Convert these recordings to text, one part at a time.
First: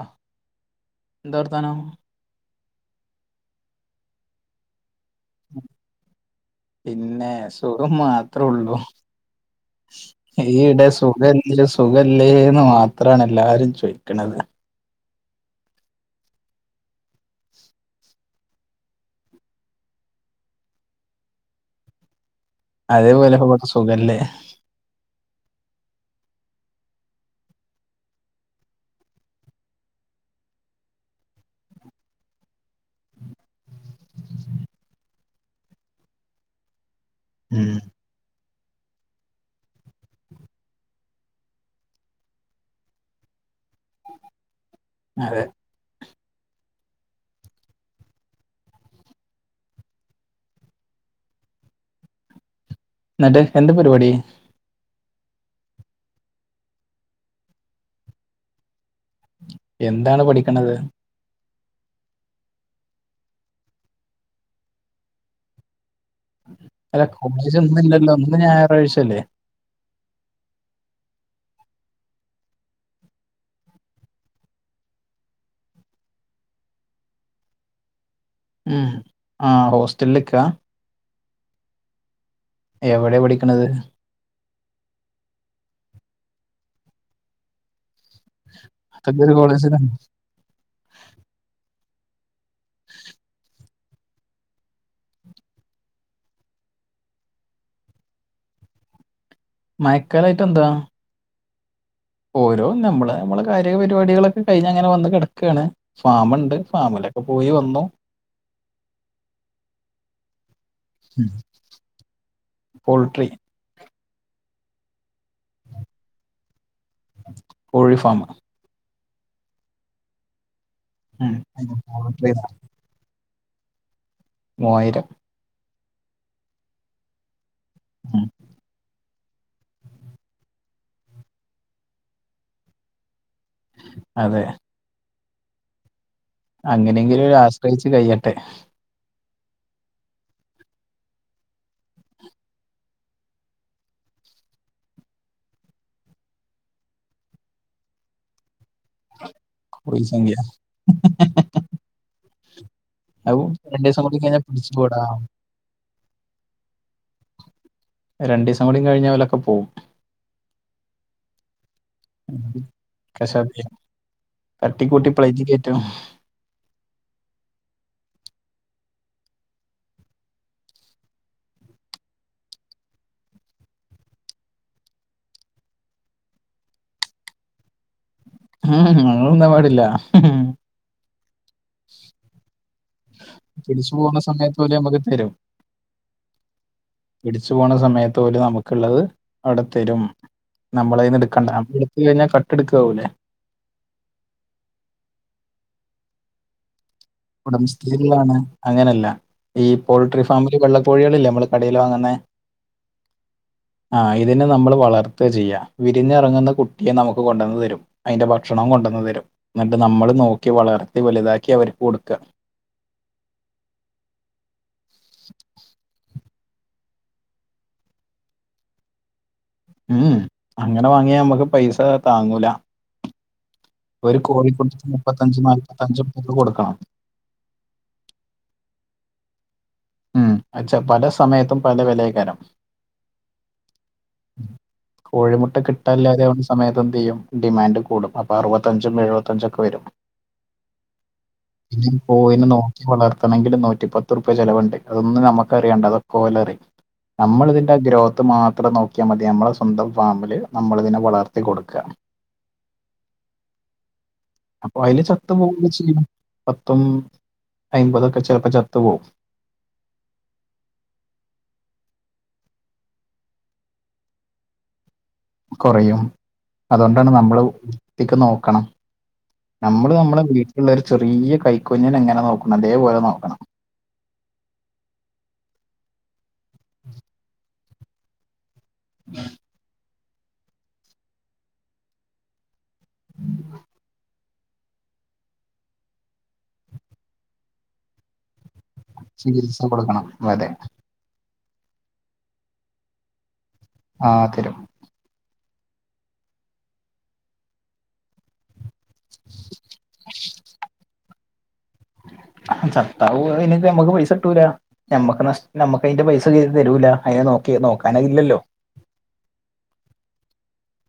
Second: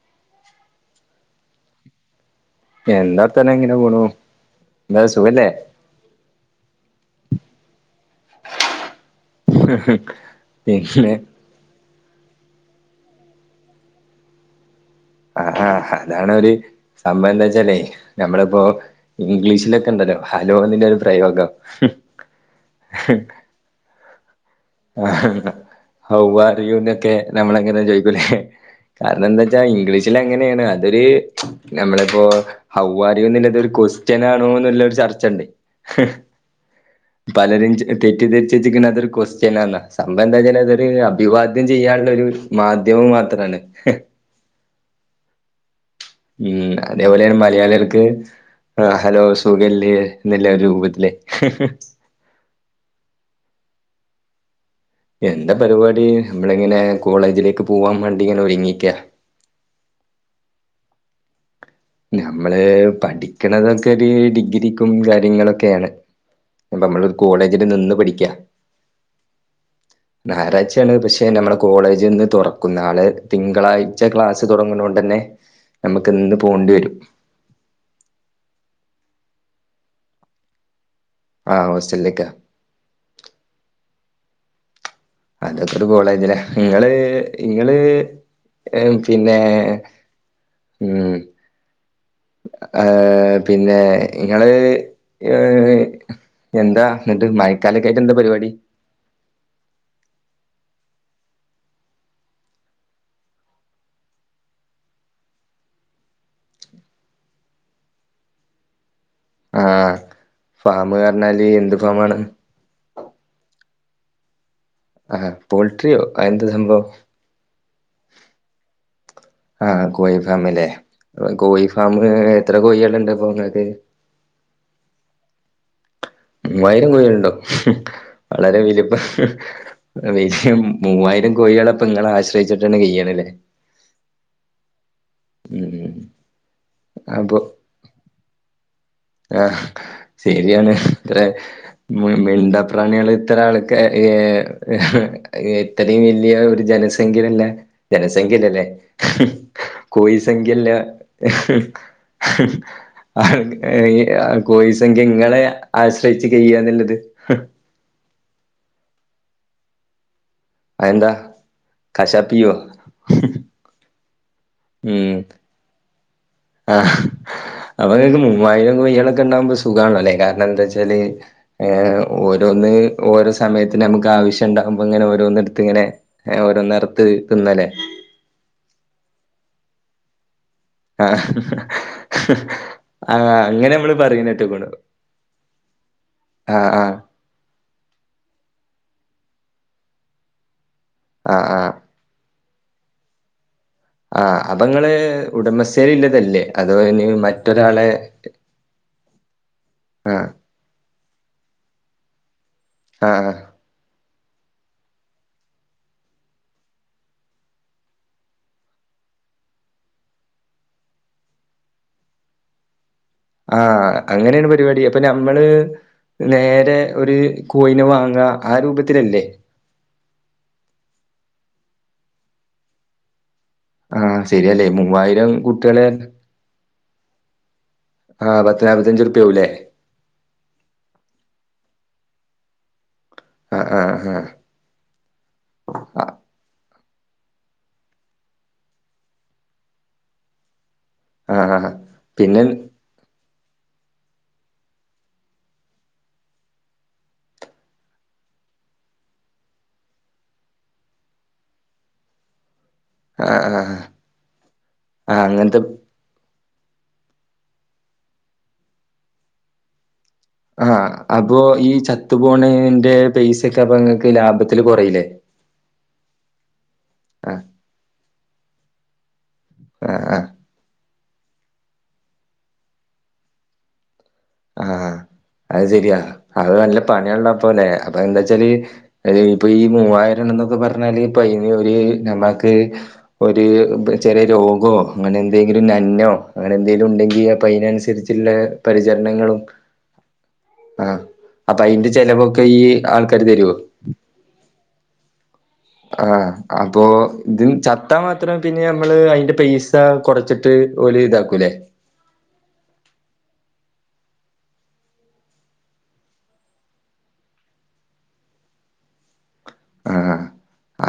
ആ എന്താ വർത്താനം എന്താ വർത്താനം ഇങ്ങനെ പോണു എന്താ സുഖല്ലേ പിന്നെ സുഖം മാത്രേള്ളൂ ഈടെ പിന്നെ സുഖ സുഖല്ലേന്ന് മാത്രമാണ് എല്ലാരും ചോയിക്ക്ണത് ആ ആ അതാണൊരു സംഭവം എന്താ വച്ചാലേ നമ്മളിപ്പോ ഇംഗ്ലീഷിലൊക്കെ ഉണ്ടല്ലോ ഹലോന്ന്ന്റെ ഒരു പ്രയോഗം അതേപോലെ ഇപ്പം കൊർച് സുഖല്ലേ ആ ഹൗ ആറി യൂ ന്നൊക്കെ നമ്മളെങ്ങനെ ചോയിക്കൂലേ കാരണം എന്താ വെച്ചാ ഇംഗ്ലീഷിൽ അങ്ങനെയാണ് അതൊരു നമ്മളിപ്പോ ഹൌ അർ യൂ ന്നുള്ളത് ഒരു ക്വസ്റ്റ്യൻാണോന്നുള്ള ഒരു ചർച്ച ഉണ്ട് പലരും ഉം തെറ്റി തെരിച്ച് വെച്ച്ക്ക്ണേ അതൊരു കോസ് ന്നാ സംഭവം എന്താച്ചാൽ അതൊരു അഭിവാദ്യം ചെയ്യാനുള്ള ഒരു മാധ്യമം മാത്രണ് അതെ ഉം അതേപോലെ മലയാളികൾക്ക് ആ ഹലോ സുഖല്ലേ ന്ന്ല്ലേ ഒരു രൂപത്തിലേ ന്നട്ട് എന്താ പരുപാടി എന്താ പരിപാടി നമ്മളിങ്ങനെ കോളേജിലേക്ക് പോവാൻ വേണ്ടി ഇങ്ങനെ ഒരുങ്ങിക്ക എന്താണ് പഠിക്കണത്? നമ്മള് പഠിക്കണതൊക്കെ ഒരു ഡിഗ്രിക്കും കാര്യങ്ങളൊക്കെയാണ് പ്പ നമ്മൾ അല്ല ഒരു കോളേജ് കോളേജില് നിന്ന് ഒന്നുംല്ലല്ലോ പഠിക്കാ ഇന്ന് ഞായറാഴ്ചല്ലേ ഞായറാഴ്ചയാണ് പക്ഷെ നമ്മളെ കോളേജ് ഇന്ന് തുറക്കും നാളെ തിങ്കളാഴ്ച ക്ലാസ് തുടങ്ങുണണ്ടന്നെ നമ്മക്ക് ഇന്ന് പോണ്ടേരും ഉം ആഹ് ഹോസ്റ്റെൽക്ക? ആഹ ഹോസ്റ്റലിക്കാ എവിടെ പഠിക്ക്ണത്? അതൊക്കൊരു കോളേജില നങ്ങള് ഇങ്ങള് അതൊക്കെ ഒരു പിന്നെ കോളേജിലാ ഉം ആഹ പിന്നെ ങ്ങള് ഏ എന്താ ന്നിട്ട് മഴക്കാലൊക്കായിട്ട് എന്താ പരിപാടി? മയക്കാലായിട്ടെന്താ ഓരോ നമ്മള് നമ്മള് കായിക പരിപാടികളൊക്കെ കഴിഞ്ഞ് അങ്ങനെ വന്ന് കിടക്കുകയാണ് ഫാമുണ്ട് ഫാമിലൊക്കെ പോയി വന്നു ആഹ ഫാമ്‌ന്ന് പറഞ്ഞാല് എന്ത് ഫാ മാണ്? പോൾട്രി ആഹ് പോൾട്രിയോ അത്എന്ത സംഭവം? കോഴി ഫാമ് ആഹ് കോഴി ഫാമ് ല്ലേ ഉം. കോഴി ഫാമ് എത്ര കോഴേള്ണ്ട്? [unintelligible] മൂവായിരം മൂവായിരം കോയേള്ണ്ടോ ഉം വളരെ വലിപ്പ മൂവായിരം കോഴികളപ്പ ഇങ്ങളെ ആശ്രയിച്ചിട്ടന്നെ കയ്യ്ണ്ല്ലേ? അതെ ഉം അങ്ങനെങ്കിലും അപ്പൊ ആശ്രയിച്ചു കഴിയട്ടെ ആഹ് ശരിയാണ് ഇത്ര മുയ് മിണ്ട പ്രാണികള് ഇത്ര ആൾക്കെ ഏ ഇത്രയും വലിയ ഒരു ജനസംഖ്യയിള്ളെ ജനസംഖ്യയല്ലല്ലേ പോയി ഹ്കോഴി സംഖ്യ സംഖ്യല്ല ആ അത് ഏ രണ്ടു ദിവസം കൂടി കഴിഞ്ഞാൽ കോഴി പിടിച്ചു പോടാ സംഖ്യ ഇങ്ങളെ ആശ്രയിച്ച് കയ്യാന്നുള്ളത് രണ്ടീസം കൂടി കഴിഞ്ഞാൽ ഓലൊക്കെ പോവും അതെന്താ കാശാപ്പിയ്യോ? തട്ടി കൂട്ടി പ്ളേറ്റ് കേറ്റണം ആഹ് അപ്പൊങ്ങക്ക് മൂവായിരം കോയ്യിളൊക്കെ ഉണ്ടാവുമ്പോ സുഖാണല്ലേല്ലെകാരണം എന്താച്ചാല് ഏ ഓരോന്ന് ഓരോ സമയത്ത് നമുക്ക് ആവശ്യം ഉണ്ടാകുമ്പോ ഇങ്ങനെ ഓരോന്ന് ഇട്ത്ത്ങ്ങനെ ഓരോന്നർത്ത് തിന്നല്ലേ? ഉം അങ്ങള്ന്നാൻ പാടില്ല ആഹ് ആഹ് അങ്ങനെ പിടിച്ചു നമ്മള് പോകുന്ന സമയത്ത് പറിണേട്ടുക്കുണു പോലും നമുക്ക് തരും ആഹ് ആഹ് പിടിച്ചു പോണ സമയത്ത് ഓല് നമുക്ക്ള്ളത് അവിടെ തരും നമ്മളയ്ന്ന് ആഹ് ഇട്ക്കണ്ട ആഹ് [unintelligible] ഇത് കയ്ഞ്ഞാൽ കട്ടെട്ക്കാവുലേ ആഹ് അപ്പങ്ങള് ഉടമസ്ഥേരി ഇല്ലതല്ലേ അതോ [unintelligible] ഉടമസ്‌ഥേലുള്ളതാണ് അങ്ങനെയല്ല ഈ പോൾട്രി ആഹ് ഫാമില് വെള്ളക്കോഴികള്ല്ലേ നമ്മള് കടയില് വാങ്ങുന്നേ ആഹ് ആഹ് ആഹ് ഇതിനെ നമ്മൾ വളർത്ത ചെയ്യ. വിരിഞ്ഞറങ്ങുന്ന കുട്ടിയെ നമുക്ക് കൊണ്ടന്ന് തരും അതിന്റെ ഭക്ഷണും കൊണ്ടന്ന് തരും ഇന്നട്ട് നമ്മള് നോക്കി വളർത്തി വലുതാക്കി അവർക്ക് കൊടുക്ക. ആഹ് അങ്ങനെണ് പരിവാടി അപ്പൊ നമ്മള് നേരെ ഒരു കോയിനെ വാങ്ങാ ആ രൂപത്തിലല്ലേ ഉം ഉംഅങ്ങനെ വാങ്ങിയാ നമ്മക്ക് പയ്സ താങ്ങൂല. ആഹ് ഒരു ശെരിയാല്ലേ കോഴിക്കുട്ടിക്ക് മൂവായിരം മുപ്പത്തഞ്ച് കുട്ടിയാള് നാല്പത്തഞ്ച് ഉറുപ്പിക കൊടുക്കണം ആഹ് പത്ത്നാപത്തഞ്ച് റുപ്‌യാവുംല്ലേ ഉം അച്ഛ പല സമയത്തും പല വെലയ്ക്കാരം ആഹ് ആഹ് ആഹ് കോഴിമുട്ട കിട്ടാൻല്ലാതെ ആവ്ന്ന സമയത്ത് എന്തെയ്യും ഡിമാൻഡ് കൂടും അപ്പൊ അർവത്തഞ്ചും എഴു വത്തഞ്ചും ഒക്കെ വെരും. [inaudible] ആ ഈ പിന്നെ കോയിനെ നോക്കി വളർത്തണെങ്കിൽ നൂറ്റിപ്പത്ത്ർപ്യ ചെലവ്ണ്ട്. അതൊന്നും നമ്മക്ക് അറിയണ്ട അതൊക്കെ ഓലറിയും നമ്മളിതിന്റെ ഗ്രോത്ത് മാത്രം നോക്കിയാ മതി നമ്മളെ സ്വന്തം ഫാമില് നമ്മളിതിനെവളർത്തി കൊടുക്ക. ആഹ് ആഹ് അപ്പൊ അതില് ആഹ് ചത്തു അങ്ങൻത്തെപ് പോവുക ചെയ്യും പത്തും അയ്മ്പതൊക്കെ ചെലപ്പം ചത്ത് പോവും. ആഹ് അപ്പൊ ഈ ചത്തുപോണേന്റെ പൈസൊക്കെ അപ്പൊ ങ്ങക്ക് ലാഭത്തിൽ കൊറീല്ലേ. കൊറയും അതോണ്ടാണ് ആ നമ്മൾ വിർത്തിക്ക് നോക്കണം. നമ്മള് ആ ആ നമ്മളെ വീട്ടിൽള്ളൊരു ചെറിയ കൈകുഞ്ഞിനെ എങ്ങനെ നോക്കുന്നത് അതേപോലെ നോക്കണം. ആ അത് ശെരിയാ അത് നല്ല പണിയ്ള്ളപ്പല്ലെ അപ്പൊന്താച്ചാല് അഹ് ഇപ്പൊ ഈ മൂവായിരം ണ്ട് ന്നൊക്കെ പർഞ്ഞാൽ പയ്ൻ ഒരു നമ്മാക്ക് ഒര് പ് ചെലേ രോഗോ അനന്തെങ്കിലും നന്നോ അങ്ങനെ ന്തേലും ഉണ്ടെങ്കിൽ അപ്പൊ അയിനൻസരിച്ള്ള പ ജനങ്ങളും ചികിത്സ കൊടുക്കണം അതെ ആ അപ്പൊ അയിന്റെ ചെലവൊക്കെ ഈ ആൾക്കാര് തരോ? ആ തരും ആ അപ്പൊ ഇതിൽ ചത്ത് ത്താ മാത്രം പിന്നെ നമ്മള് അയിന്റെ പൈസ കൊറച്ചിട്ട് ഓൽ ഇതാക്കൂല്ലേ ചത്താവു അയിൻ ല്ലെ നമ്മക്ക് പൈസ കിട്ടൂല നമ്മക്ക് നഷ് നമ്മക്ക് അയിന്റെ പൈസ ചെയ്ത് തരൂല്ല അയിനെ നോക്കി നോക്കാനത് ല്ലല്ലോ ആ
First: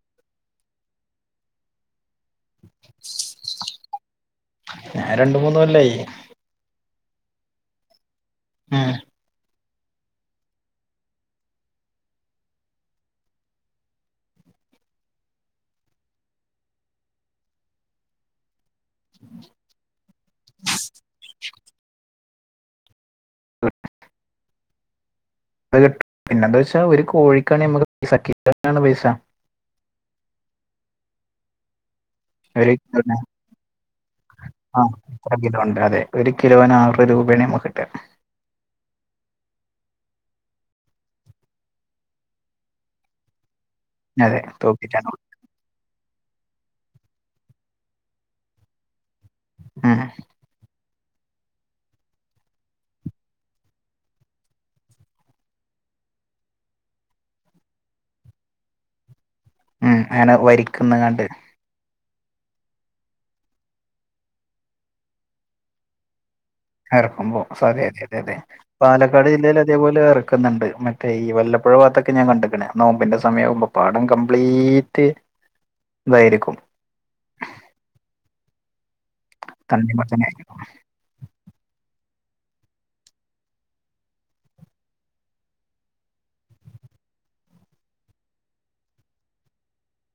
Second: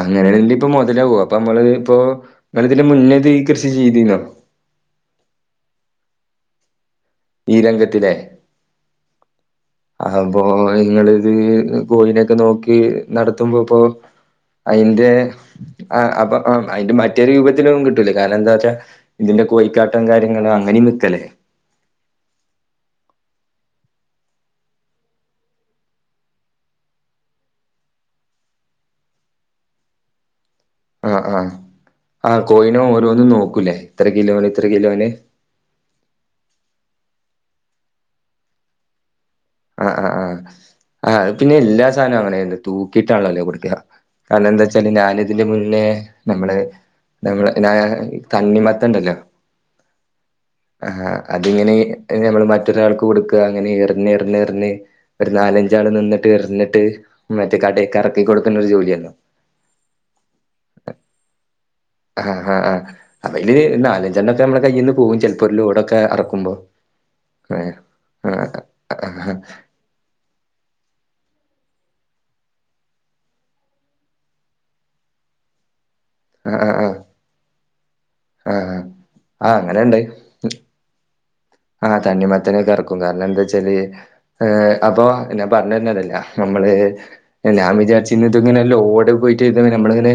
അങ്ങനെയങ്കി ഇപ്പൊ മൊതലവോ അപ്പൊമ്മളള് ഇപ്പോ ങ്ങൾ ഇതിന്റെ മുന്നെ ഇതി കൃഷി ചെയ്തിനോ? ഞാൻ രണ്ട് മൂന്ന് കൊല്ലായി ഈ രംഗത്തിലെ ങേ അഹ്പ്പോ ങ്ങൾത് കോയിനൊക്കെ നോക്കി നടത്തുമ്പോ ഇപ്പോ അയിന്റെ ആ അപ്പം അ അയിന്റെ മറ്റേത് രൂപത്തിലും കിട്ടൂലെക്കാരം കാരണംന്താച്ചാ ഇതിന്റെ കോഴിക്കാട്ടം കാര്യങ്ങളും അങ്ങനെം വിക്കല്ലേ അഹ് കിട്ടും പിന്നെന്താച്ചാ ഒരു കോഴിക്കാണെ നമ്മക്ക് പൈസ കിട്ടാണെ പൈസ ആ ആ ആ ഒരു കോയിനോ കിലോന് ഓരോന്നും നോക്കും ല്ലേ ഇത്ര കിലോന് ഇത്ര ആ കിലോന് ഇത്ര കിലോ ഉണ്ട് അതെ ഒരു കിലോന് ആറ് രൂപയാണ് നമ്മക്ക്കിട്ട ആ ആ അഹ് പിന്നെ എല്ലാ സാനവും അങ്ങനെ വരനത് തൂക്കിയിട്ടാണല്ലോ കൊടുക്ക അതെ കാരണന്താച്ചാല് തൂക്കിട്ടാണ് ഞാൻ തിന് മുന്നേ നമ്മൾ നമ്മൾ ഞ്ഞ തണ്ണിമത്തൻണ്ടല്ലോ ആഹാ ആ അതിങ്ങനെ മ്മൾ മറ്റൊരാൾക്ക് കൊടുക്കാ അങ്ങനെറിഞ്ഞ് റിഞ് ന്ന് ഒര്നാലഞ്ചാള് നിന്ന്ട്ട് എറിഞ്ഞ്ട്ട് മറ്റേക്കാടേക്ക് എറക്കി കൊടുക്ന്ന ഒരു ജോലിയാ ഉം ങ്ങെനെ വരിക്ക്ന്നാണ്ട് ആ ആ ആ അപ്പൊ അയില് നാലഞ്ചെണ്ണൊക്കെ മ്മളെ കയ്യിന്ന് പോവും ചെലപ്പോ ഒരു ലോടൊക്കെ അറക്ക്മ്പോ അറക്കുമ്പോ ഫതെ അതെ അതെ അതെ പാലക്കാട് ആഹ് ജില്ലയിലേക്കെ ഇതേ പോലെ എറക്കുന്നുണ്ട് മറ്റേ വല്ല പൊഴ ഭാത്തൊക്കെ ഞൻ കണ്ട്ക്ക്ണ് നോമ്പിന്റെ സമയാവ് മ്പോ പാടം കംപ്ലീറ്റ് [inaudible] തയിരിക്കും ആഹ് ആ തണ്ണി മത്തനായിരുന്നു ആഹ് തണ്ണിമത്തനേ കറക്കും കാരണം എന്താച്ചാല് ഏ്ഹ് അപ്പൊ ഞാൻ പറഞ്ഞ് വരുന്നതല്ല നമ്മള് ന്നെ ഞാൻ വിചാരിച്ചിന്നത് ഇങ്ങനെ ലോട് പോയിട്ട് രുന്ന നമ്മള്ങ്ങനെ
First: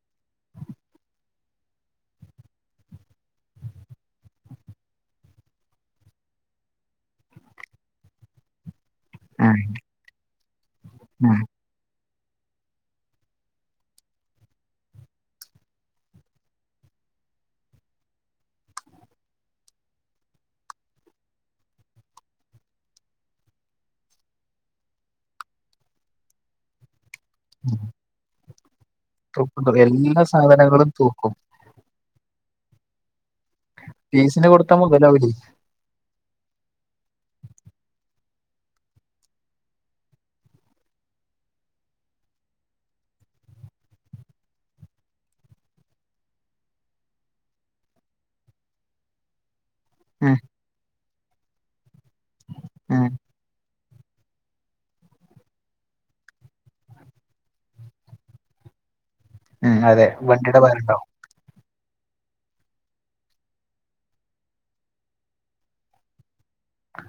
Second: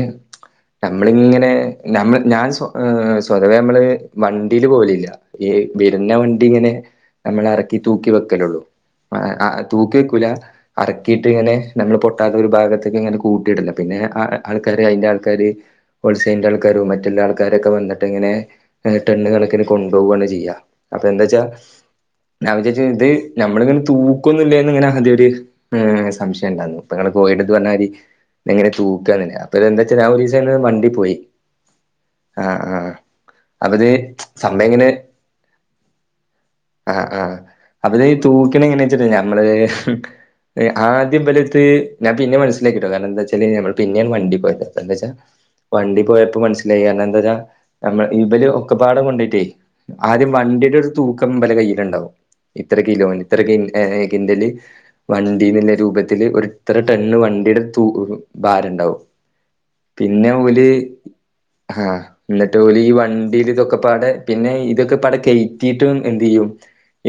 നമ്മളിങ്ങനെ ഞമ്മൾ ഞാൻ സ് ഹ് സ്വതവേ മ്മള് വണ്ടീല് പോവലില്ല ഈ വര്ന്ന വണ്ടിങ്ങനെ ഞങ്ങളെ എറക്കി തൂക്കി വെക്കലോള്ളൂ ആ അഹ് തൂക്കി വിക്കൂല അറക്കിട്ട് ഉം ഉം ഇങ്ങനെ നമ്മള് പൊട്ടാത്ത ഒരു ഭാഗത്തേക്ക്ങ്ങനെ കൂട്ടിയിട്ലാ പിന്നെ അഹ് ആൾക്കാര് അയിന്റെ ആൾക്കാര് ഹോൾസെയിലിന്റെ ആൾക്കാരും മറ്റുള്ള ആൾക്കാരൊക്കെ വന്നിട്ട്ങ്ങനെ ടെണ്ണുകണക്കിന് കൊണ്ടോവാണ് ചെയ്യ അപ്പെന്താച്ചാ ഞാ വിചരിച്ചു ഇത് ഞമ്മളിങ്ങനെ തൂക്കൊന്നില്ലന്ന് ഇങ്ങനെ [unintelligible] ഒരു സംശയം ഉണ്ടായിന്നു അപ്പങ്ങള് പോയിട്ടന്ന് പറഞ്ഞാരി ങ്ങനെതൂക്കാണ് അപ്പൊ തൂക്കും തൂക്കും. ഇതെന്താ വച്ചാ ഞ എല്ലാ ഒരീസം ന്ന് വണ്ടി സാധനങ്ങളും പോയി തൂക്കും ആഹ ആഹ് അപ്പത് പീസിന് കൊടുത്താൽ സമയങ്ങനെ മുതലാവൂലേ ആഹ് ആഹ് അപ്പത്ഈ തൂക്കിണ എങ്ങനെച്ചിട്ട ഞമ്മള് ആദ്യം ഇപലട്ത് ഞാൻ പിന്നെ മനസ്സിലാക്കിട്ടോ കാരണം എന്താച്ചാല് ഞാൻ പിന്നെ വണ്ടിപോയത് എന്താച്ചാ വണ്ടി പോയപ്പോ മനസ്സിലായി. കാരണന്താച്ചാ നമ്മ ഇവല് ഒക്കെപാട കൊണ്ടേയിട്ടേ. ഉം വണ്ടിടെ ഒരു തൂക്കം ഇബലെ കയ്യിലുണ്ടാവും, ഇത്ര കിലോ ഉം ഇത്ര കിൻ ഏ കിന്റല് വണ്ടിന്നുള്ള രൂപത്തില് ഒര് ഇത്ര ടെൻ വണ്ടിടുത്ത് തൂ ഭാരണ്ടാവും ഉം അതെ പിന്നെ വണ്ടിയുടെ ഓല് ഭാരം ഉണ്ടാവും ഹാ, ഇന്ന്ട്ട് ഓല് ഈ വണ്ടില്തൊക്കെപ്പാടെ പിന്നെ ഇതൊക്കെപ്പാടെ കയറ്റിട്ടും എന്തെയ്യും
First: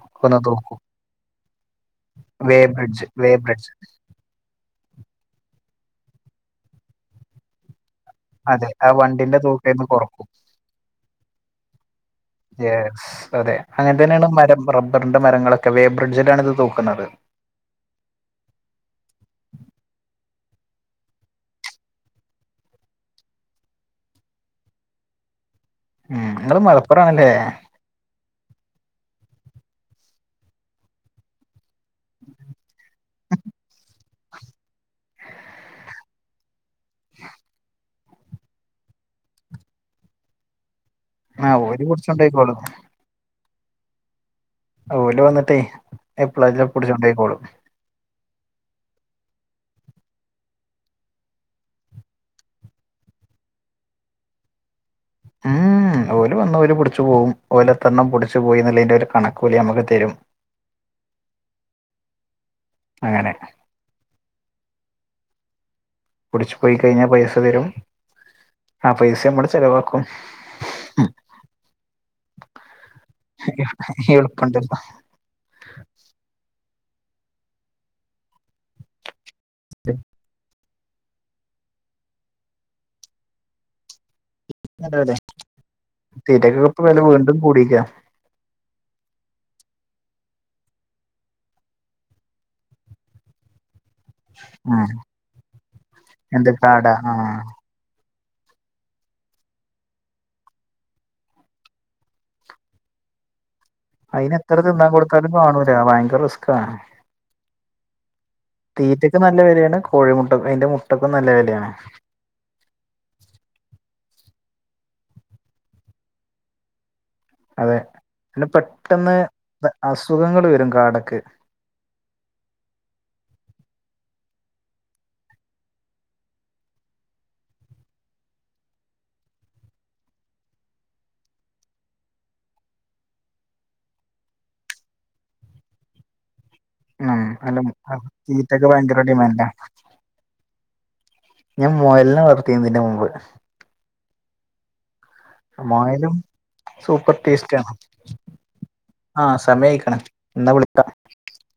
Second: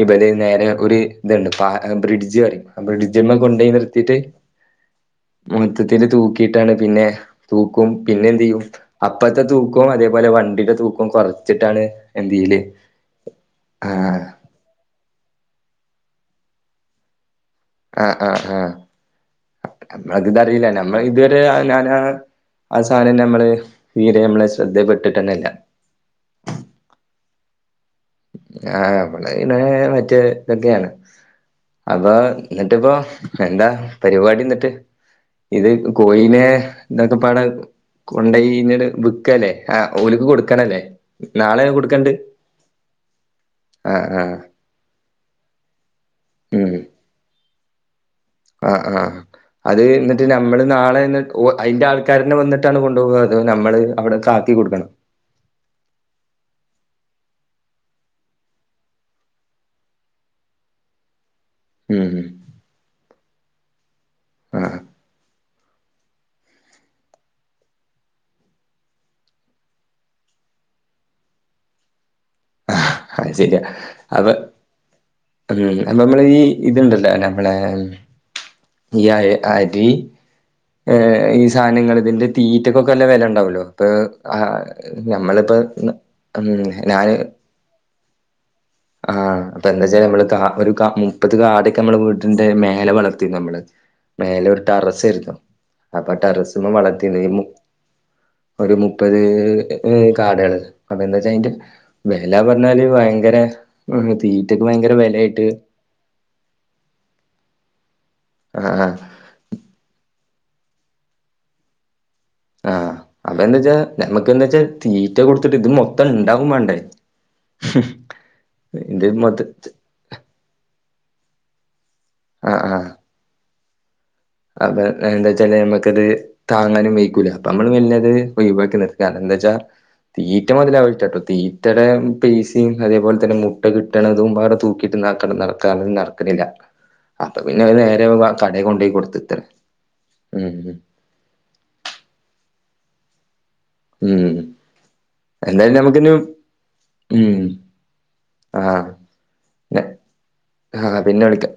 ഇപര് ഒന്ന് നേരെ തൂക്കും ഒരു ഇത്ണ്ട് പാലാ, ബ്രിഡ്ജ് വേ അറിം. ബ്രിഡ്ജ് വേ ബ്രിഡ്ജിമ്മ കൊണ്ടോയി ബ്രിഡ്ജ് നിർത്തിട്ട് മൊണക്കത്തില് തൂക്കിട്ടാണ് പിന്നെ തൂക്കും പിന്നെ എന്ത്യ്യും അതെ ആ വണ്ടിന്റെ അപ്പത്തെ തൂക്കന്ന് തൂക്കും കുറക്കും അതേപോലെ വണ്ടിടെ തൂക്കും കൊറച്ചിട്ടാണ് എന്ത്യയില് യെസ് അതെ, അങ്ങന തന്നെണ് മരം റബ്ബറിന്റെ മരങ്ങളൊക്കെ വേബ്രിഡ്ജിലാണ് ഇത് തൂക്കുന്നത്. ആഹ് ആഹ് ആ. നമ്മൾ ത്‌തറിയില്ലല്ല. നമ്മള്തു വരെ ഞാനാലാ അത് സാരല്ല്യ, ഞമ്മള് തീരെ ഞമ്മളെ ശ്രദ്ധയിപ്പെട്ടിട്ടന്നല്ല. ഉം, ഇങ്ങള് മലപ്പുറാണല്ലേ ആഹ്, അവ്ടെ ഇന്നേ മറ്റേ തൊക്കെയാണ് അപ്പൊ ഇന്നിട്ട്പ്പോ എന്താ പരിവാടി ഇന്നിട്ട്? ഇത് കോയിനെ ഇതൊക്കെപാടെ കൊണ്ടോയി ഇങ്ങനെ വിക്കല്ലേ ആ ഓലക്ക് കൊടുക്കനല്ലേ ആഹ്, ഓല് പുടിച്ചൊണ്ടോയിക്കോളും. ആഹ് ആഹ് ഓല് വന്നിട്ട് എപ്പളാചാ ഉം പുടിച്ചോണ്ടോയിക്കോളും. ആ ആഹ് അത് ഇന്നിട്ട് ഞമ്മള് നാളെന്ന ഉ അയിന്റെ ആൾക്കാരന്നെ വന്നിട്ടാണ് കൊണ്ടോവല് ഞമ്മള് അവിടെ - ആക്കി കൊടുക്കണം ആഹ്, ഓല് വന്നോല് പുടിച്ചു പോവും. ഓലെത്തണ്ണം പുടിച്ചു പോയിന്ന്ല്ലയിന്റെ ഒരു കണക്ക് ഓല് ഞമ്മക്ക് തരും. ഉം അങ്ങനെ ആഹ് പുടിച്ച് പോയി കയിഞ്ഞാൽ പൈസ തരും ആ പൈസമ്മള് ചെലവാക്കും. അത് [unintelligible] എള്പ്പണ്ടല്ലോ [unintelligible] ഞമ്മള ഈ ഇത്ണ്ടല്ലോ ഞമ്മളെ ഈ അയ് അരി ഏഹ്, ഈ സാനങ്ങള് ഇതിന്റെ തീറ്റക്കൊക്കെ നല്ല വെല ഉണ്ടാവല്ലോ. അപ്പൊ ആ അതെ അതെ. ഞമ്മളിപ്പോ ഉം ഞാന് കൂടിക്ക ആഹ്, അപ്പൊ എന്താച്ചാല് നമ്മള് കാ ഒരു കാ മുപ്പത് കാടൊക്കെ നമ്മൾ വീടിന്റെ മേലെ വളർത്തിരുന്നു നമ്മള്. മേലെ ഒരു ഉം ടെറസെരുന്നു, അപ്പൊ എന്ത് ടെറസ്മ്മെ കാട ആ വളർത്തീനി. ഈ മു ഒരു മുപ്പത് കാടേള്. അപ്പ എന്താ വച്ച അയിന്റെ വെല പറഞ്ഞാല് ഭയങ്കര അയിന് എത്ര തീറ്റക്ക് തിന്നാൻ ഭയങ്കര കൊടുത്താലും വിലയായിട്ട് കാണൂല. ഭയങ്കര റിസ്കാണ്. ആഹ് ആഹ് തീറ്റക്കും നല്ല വെലേണ്, കോഴിമുട്ട അയിന്റെ മുട്ടക്കും നല്ല വെലേണ്. ആഹ്, അപ്പ എന്താ വെച്ചാ നമ്മക്ക് എന്താ വച്ചാ, തീറ്റ കൊടുത്തിട്ട് ഇത് മൊത്തം ഉണ്ടാകും മാണ്ടേ അതെ പിന്നെ പെട്ടെന്ന് [unintelligible] അസുഖങ്ങൾ വരും കാടക്ക് ആ ആഹ അത് എന്താ വച്ചാല് നമ്മക്കത് താങ്ങാനും വെയ്ക്കൂല, അപ്പൊ നമ്മള് പിന്നത്‌ ഒഴിവാക്കി നിർത്താ. അത് എന്താ വെച്ചാ തീറ്റ മുതല ആ വിട്ടാട്ടോ. തീറ്റടെ പേസിം അതേപലെന്നെ മുട്ട കി ട്ടണതുംപാടെ തൂക്കിട്ട് നടക്കണം, നടക്കാനും നടക്ക്ണില്ല ഉം അപ്പൊ പിന്നെ അനേരെ വ കടെ കൊണ്ടോയ് കൊടുത്ത് അതെ ഉം ഉം ഞാൻ മുയലിനെ വള്ർത്തിന്ന് തിന്റെ മുമ്പ് ഉം എന്തായാലും നമുക്ക്നു മുയലും സൂപ്പർ ടേസ്റ്റ ആഹ് ആഹ് സമയയ്ക്ക്ണ് എന്നാ വിളിക്ക ആഹ് പിന്നെ വിളിക്ക